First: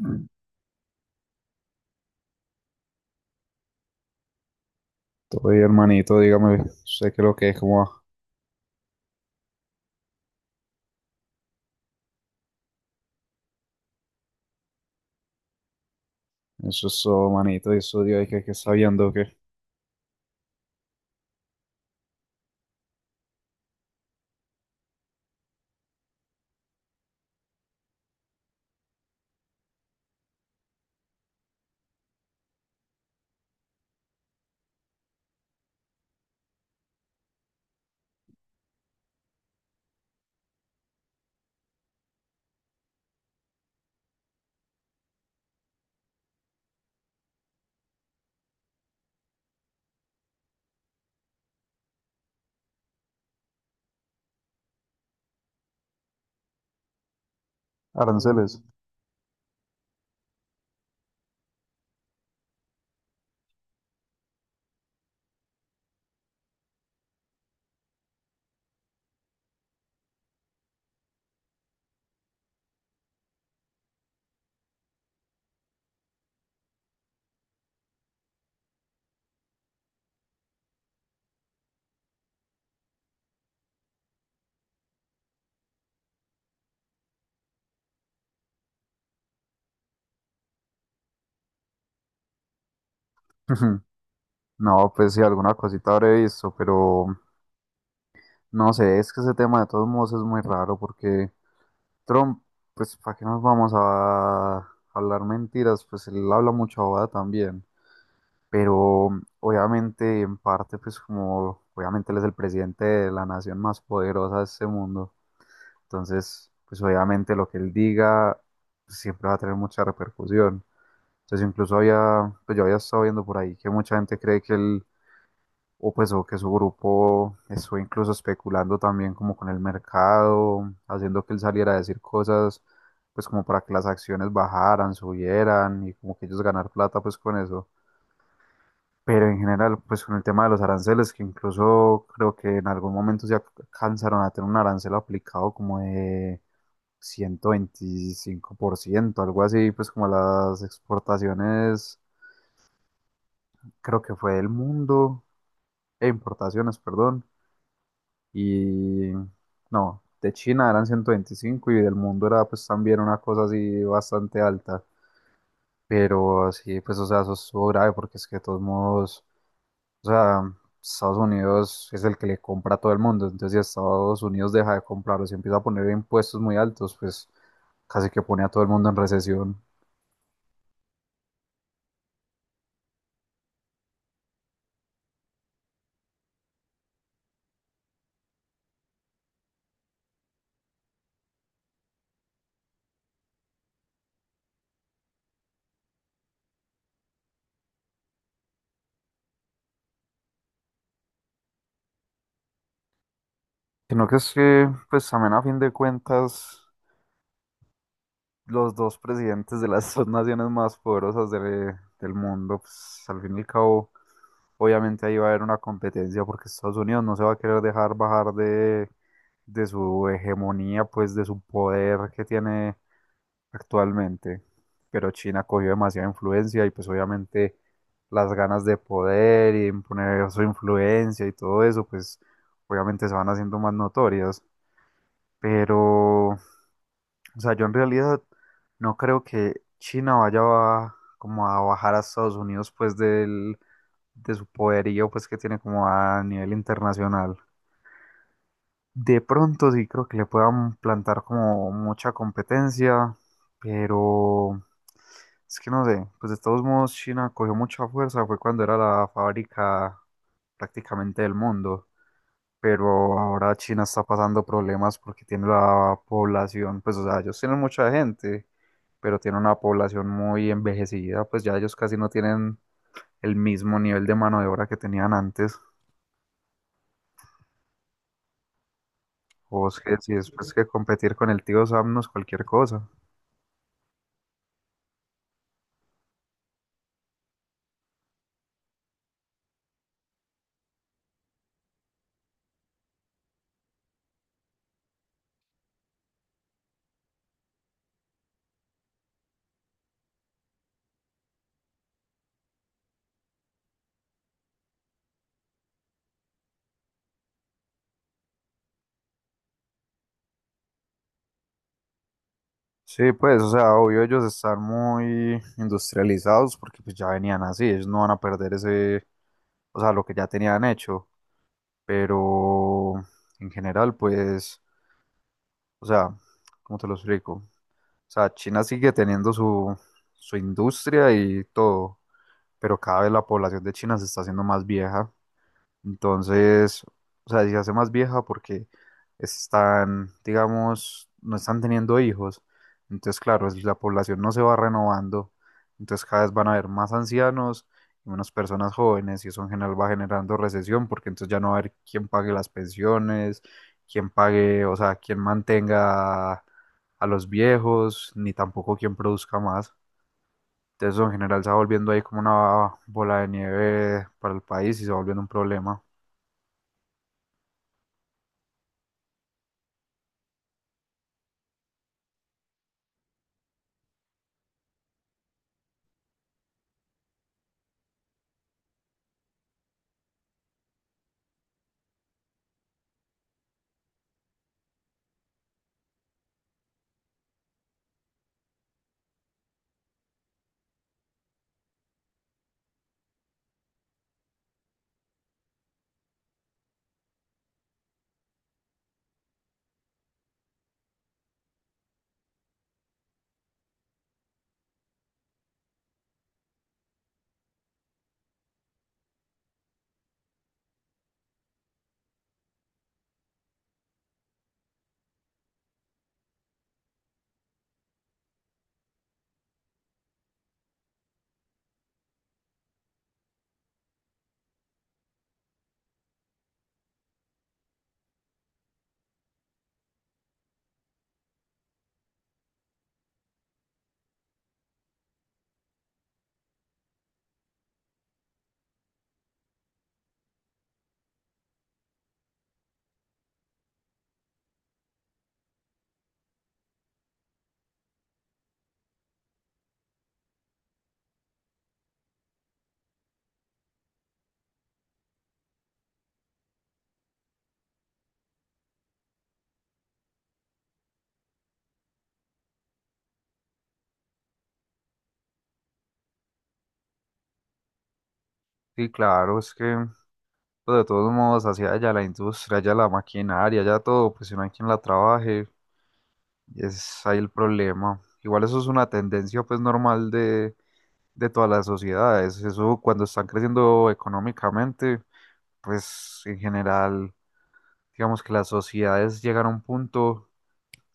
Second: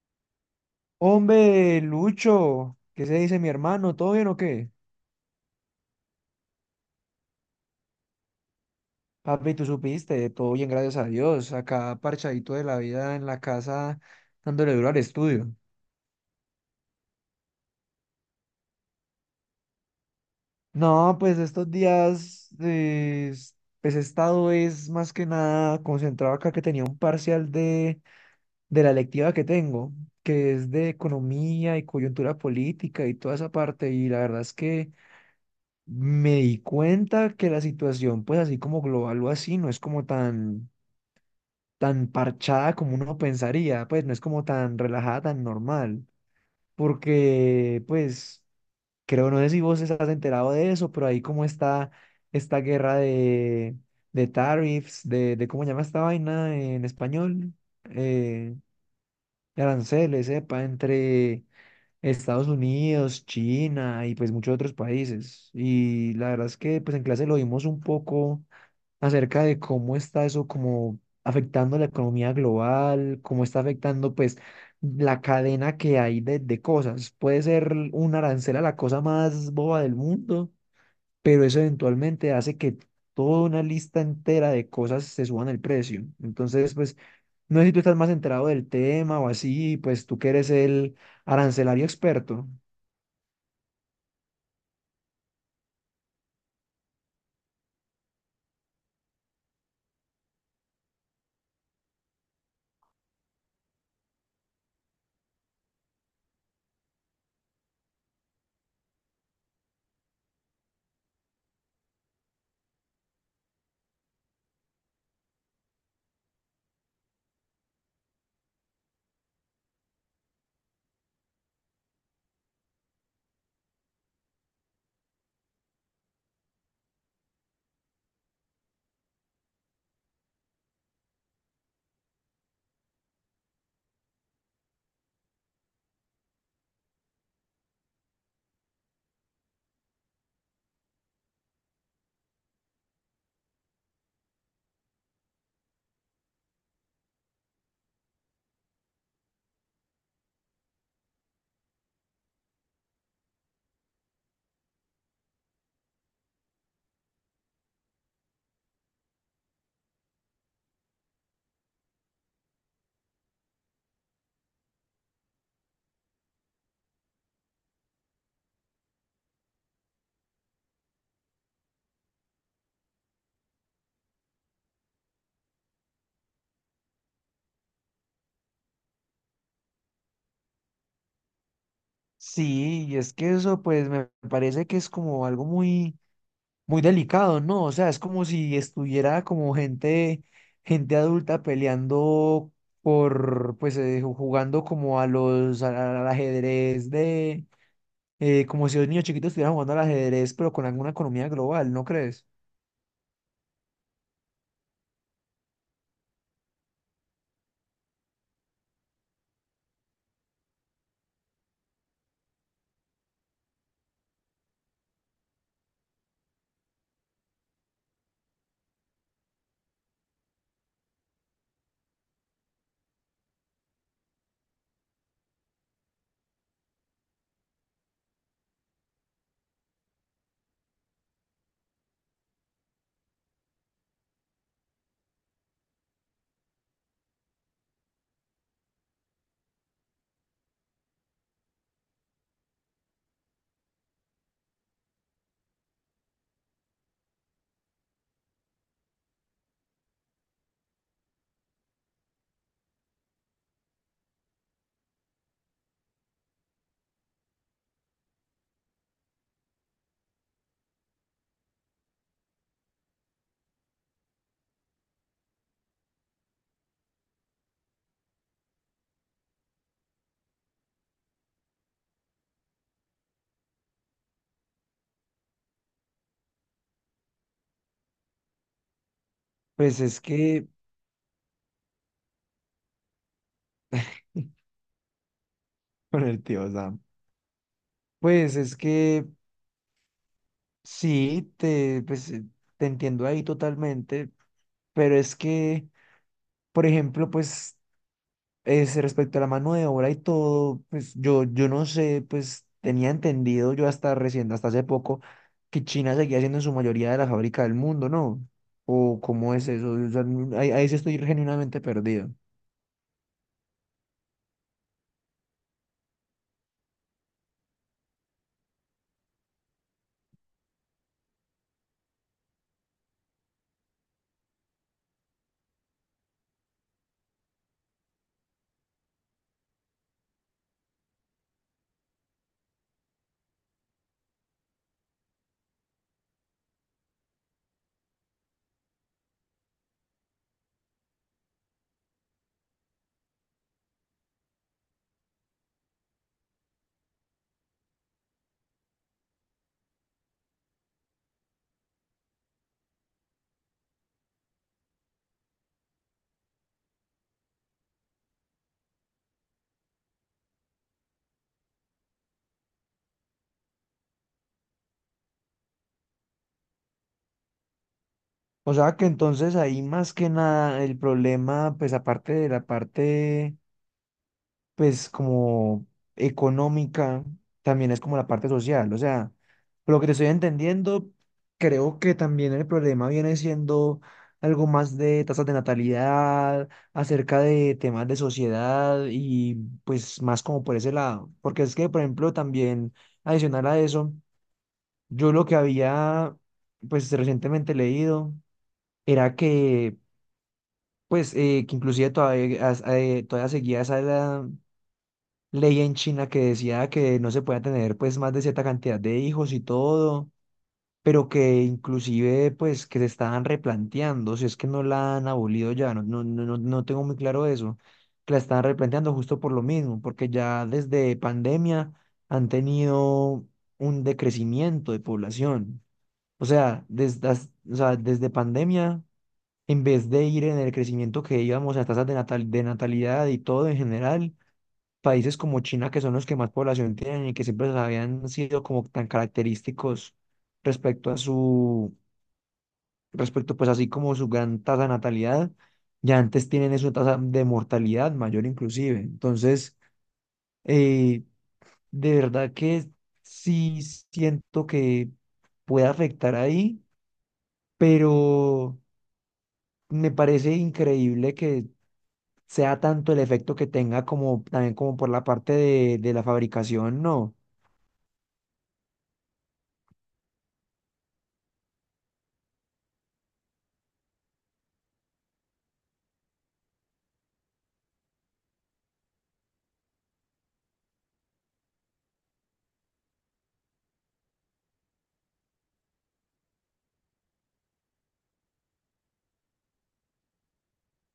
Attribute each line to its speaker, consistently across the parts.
Speaker 1: Mm.
Speaker 2: Hombre, Lucho, ¿qué se dice mi hermano? ¿Todo bien o qué?
Speaker 1: Todo bien, hermanito, dígame, sé que lo que es como
Speaker 2: Papi, tú supiste, todo bien, gracias a Dios. Acá parchadito de la vida en la casa, dándole duro al estudio.
Speaker 1: eso, eso, manito, y eso, Dios, que está viendo que
Speaker 2: No, pues estos días, pues he estado es más que nada concentrado acá que tenía un parcial de la electiva que tengo, que es de economía y coyuntura política y toda esa parte. Y la verdad es que me di cuenta que la situación, pues así como global o así, no es como tan tan parchada como uno pensaría, pues no es como tan relajada, tan normal, porque pues creo, no sé si vos estás enterado de eso, pero ahí como está esta guerra de tariffs, de cómo se llama esta vaina en español, eh,
Speaker 1: aranceles.
Speaker 2: de aranceles, sepa, entre Estados Unidos, China y pues muchos otros países. Y la verdad es que pues en clase lo vimos un poco acerca de cómo está eso como afectando la economía global, cómo está afectando pues la cadena que hay de cosas. Puede ser un arancel a la cosa más boba del mundo, pero eso eventualmente hace que toda una lista entera de cosas se suban el precio. Entonces, pues, no sé si tú estás más enterado del tema o así, pues tú que eres el arancelario experto.
Speaker 1: Ujú. No, pues sí, alguna cosita habré visto, pero no sé, es que ese tema de todos modos es muy raro porque Trump, pues, ¿para qué nos vamos a hablar mentiras? Pues él habla mucha bobada también, pero obviamente, en parte, pues, como obviamente él es el presidente de la nación más poderosa de este mundo. Entonces, pues obviamente lo que él diga siempre va a tener mucha repercusión. Entonces, incluso había, pues yo había estado viendo por ahí que mucha gente cree que él, o pues, o que su grupo estuvo incluso especulando también como con el mercado, haciendo que él saliera a decir cosas, pues como para que las acciones bajaran, subieran y como que ellos ganar plata pues con eso. Pero en general, pues con el tema de los aranceles, que incluso creo que en algún momento se alcanzaron a tener un arancel aplicado como de 125% algo así, pues como las exportaciones, creo que fue del mundo, e importaciones, perdón, y no, de China eran 125 y del mundo era pues también una cosa así bastante alta, pero sí, pues o sea, eso estuvo grave porque es que de todos modos, o sea, Estados Unidos es el que le compra a todo el mundo, entonces si Estados Unidos deja de comprarlos y empieza a poner impuestos muy altos, pues casi que pone a todo el mundo en recesión.
Speaker 2: Sí, y es que eso pues me parece que es como algo muy muy delicado, ¿no? O sea, es como si estuviera como gente adulta peleando por, pues, jugando como a al ajedrez de, como si los niños chiquitos estuvieran jugando al ajedrez, pero con alguna economía global, ¿no crees?
Speaker 1: Sino que es que, pues también a fin de cuentas, los dos presidentes de las dos naciones más poderosas del mundo, pues al fin y al cabo, obviamente ahí va a haber una competencia porque Estados Unidos no se va a querer dejar bajar de su hegemonía, pues de su poder que tiene actualmente. Pero China cogió demasiada influencia y pues obviamente las ganas de poder y imponer su influencia y todo eso, pues obviamente se van haciendo más notorias. Pero, o sea, yo en realidad no creo que China como a bajar a Estados Unidos pues de su poderío pues que tiene como a nivel internacional. De pronto sí creo que le puedan plantar como mucha competencia, pero es que no sé, pues de todos modos China cogió mucha fuerza, fue cuando era la fábrica prácticamente del mundo pero ahora China está pasando problemas porque tiene la población, pues o sea, ellos tienen mucha gente, pero tienen una población muy envejecida, pues ya ellos casi no tienen el mismo nivel de mano de obra que tenían antes. O es
Speaker 2: Pues
Speaker 1: que
Speaker 2: es
Speaker 1: si
Speaker 2: que,
Speaker 1: después que competir con el tío Sam no es cualquier cosa.
Speaker 2: con el tío Sam, pues es que sí, te entiendo ahí totalmente, pero es que... Por ejemplo, pues es respecto a la mano de obra y todo, pues yo no sé, pues tenía entendido yo hasta recién, hasta hace poco, que China seguía siendo en su mayoría de la fábrica del mundo, ¿no? ¿O cómo es eso? O sea, ahí sí estoy genuinamente perdido.
Speaker 1: Sí, pues, o sea, obvio ellos están muy industrializados porque pues ya venían así, ellos no van a perder ese, o sea, lo que ya tenían hecho, pero en general, pues, o sea, ¿cómo te lo explico? O sea, China sigue teniendo su industria y todo, pero cada vez la población de China se está haciendo más vieja. Entonces, o sea, si se hace más vieja porque están, digamos, no están teniendo hijos. Entonces, claro, la población no se va renovando. Entonces, cada vez van a haber más ancianos y menos personas jóvenes y eso en general va generando recesión porque entonces ya no va a haber quién pague las pensiones, quién pague, o sea, quién mantenga a los viejos, ni tampoco quién produzca más. Entonces, eso en general se va volviendo ahí como una bola de nieve para el país y se va volviendo un problema.
Speaker 2: O sea que entonces ahí más que nada el problema, pues aparte de la parte pues como económica, también es como la parte social. O sea, por lo que te estoy entendiendo, creo que también el problema viene siendo algo más de tasas de natalidad, acerca de temas de sociedad y pues más como por ese lado. Porque es que, por ejemplo, también adicional a eso, yo lo que había pues recientemente leído era que pues que inclusive todavía seguía esa, edad ley en China que decía que no se podía tener pues más de cierta cantidad de hijos y todo, pero que inclusive pues que se estaban replanteando, si es que no la han abolido ya, no, no, no, no tengo muy claro eso, que la estaban replanteando justo por lo mismo, porque ya desde pandemia han tenido un decrecimiento de población. O sea, o sea, desde pandemia, en vez de ir en el crecimiento que íbamos a tasas de natalidad y todo en general, países como China, que son los que más población tienen y que siempre habían sido como tan característicos respecto a su, respecto pues así como su gran tasa de natalidad, ya antes tienen eso, tasa de mortalidad mayor inclusive. Entonces, eh, de verdad que sí siento que puede afectar ahí, pero me parece increíble que sea tanto el efecto que tenga como también como por la parte de la fabricación, ¿no?
Speaker 1: Sí, claro, es que pues, de todos modos hacia allá la industria, allá la maquinaria, allá todo, pues si no hay quien la trabaje, es ahí el problema. Igual eso es una tendencia pues normal de todas las sociedades, eso cuando están creciendo económicamente, pues en general, digamos que las sociedades llegan a un punto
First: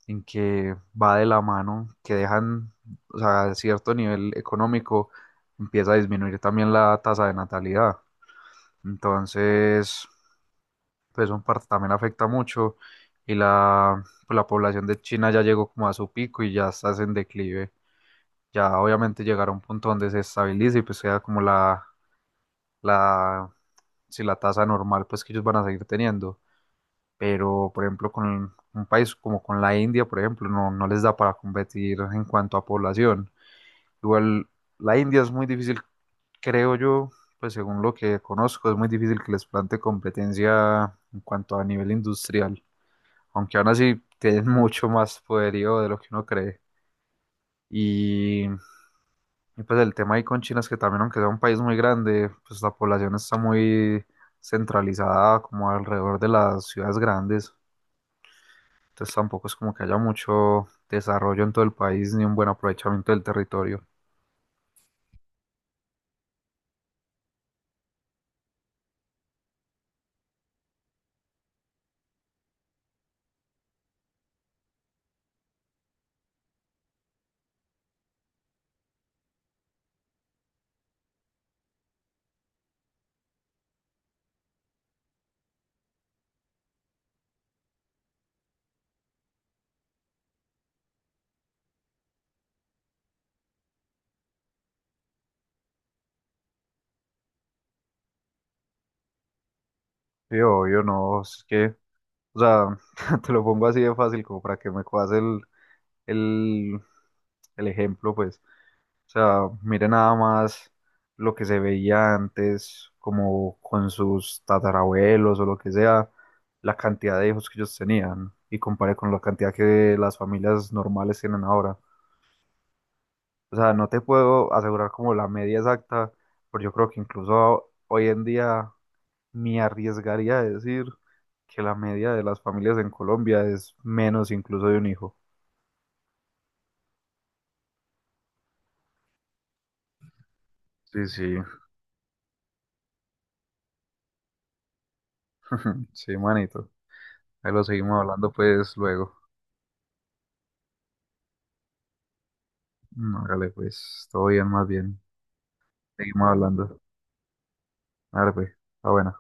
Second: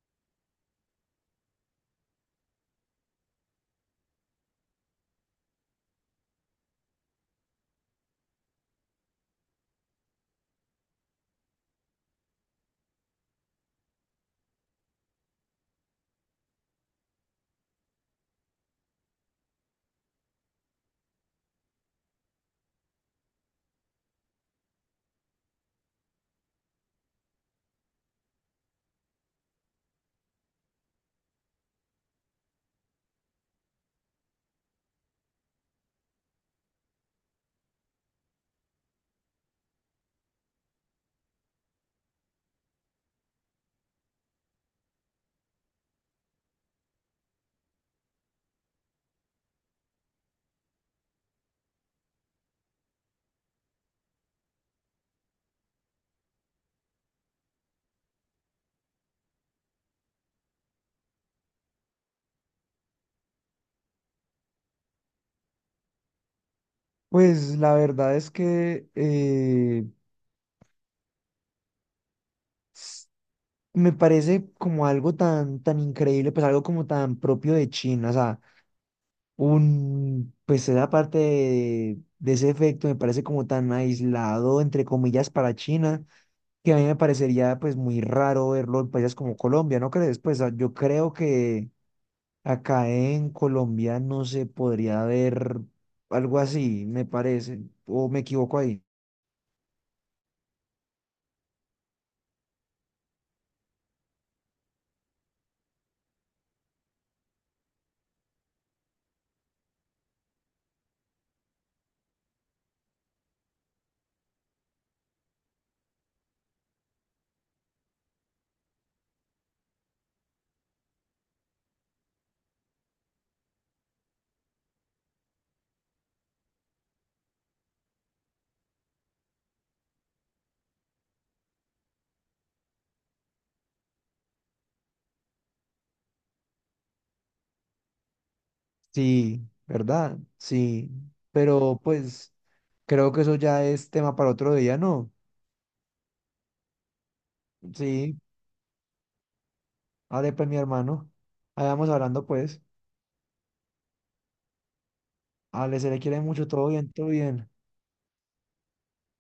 Speaker 1: en que va de la mano, que dejan, o sea, cierto nivel económico empieza a disminuir también la tasa de natalidad. Entonces, pues son parte también afecta mucho y la, pues, la población de China ya llegó como a su pico y ya está en declive. Ya obviamente llegará a un punto donde se estabilice y pues sea como la, si la tasa normal pues que ellos van a seguir teniendo. Pero por ejemplo con un país como con la India, por ejemplo, no, no les da para competir en cuanto a población. Igual la India es muy difícil, creo yo, pues según lo que conozco, es muy difícil que les plante competencia en cuanto a nivel industrial. Aunque aún así tienen mucho más poderío de lo que uno cree. Y, pues el tema ahí con China es que también, aunque sea un país muy grande, pues la población está muy centralizada como alrededor de las ciudades grandes. Entonces tampoco es como que haya mucho desarrollo en todo el país ni un buen aprovechamiento del territorio.
Speaker 2: Pues la verdad es que s- me parece como algo tan increíble, pues algo como tan propio de China, o sea, pues esa parte de ese efecto me parece como tan aislado, entre comillas, para China, que a mí me parecería pues muy raro verlo en países como Colombia, ¿no crees? Pues ah, yo creo que acá en Colombia no se podría ver algo así, me parece, o me equivoco ahí.
Speaker 1: Sí, obvio, no, es que, o sea, te lo pongo así de fácil como para que me cojas el, el ejemplo, pues. O sea, mire nada más lo que se veía antes, como con sus tatarabuelos o lo que sea, la cantidad de hijos que ellos tenían y compare con la cantidad que las familias normales tienen ahora. O sea, no te puedo asegurar como la media exacta, pero yo creo que incluso hoy en día me arriesgaría a decir que la media de las familias en Colombia es menos incluso de un hijo.
Speaker 2: Sí, ¿verdad? Sí,
Speaker 1: Sí, sí,
Speaker 2: pero pues creo que eso ya es tema para otro día, ¿no?
Speaker 1: sí, manito. Ahí lo seguimos
Speaker 2: Sí,
Speaker 1: hablando pues luego.
Speaker 2: vale, pues mi hermano, ahí vamos hablando pues,
Speaker 1: No, hágale, pues, todo bien, más bien.
Speaker 2: ale, se le quiere
Speaker 1: Seguimos
Speaker 2: mucho, todo
Speaker 1: hablando.
Speaker 2: bien, todo bien.
Speaker 1: Hágale, pues, está buena.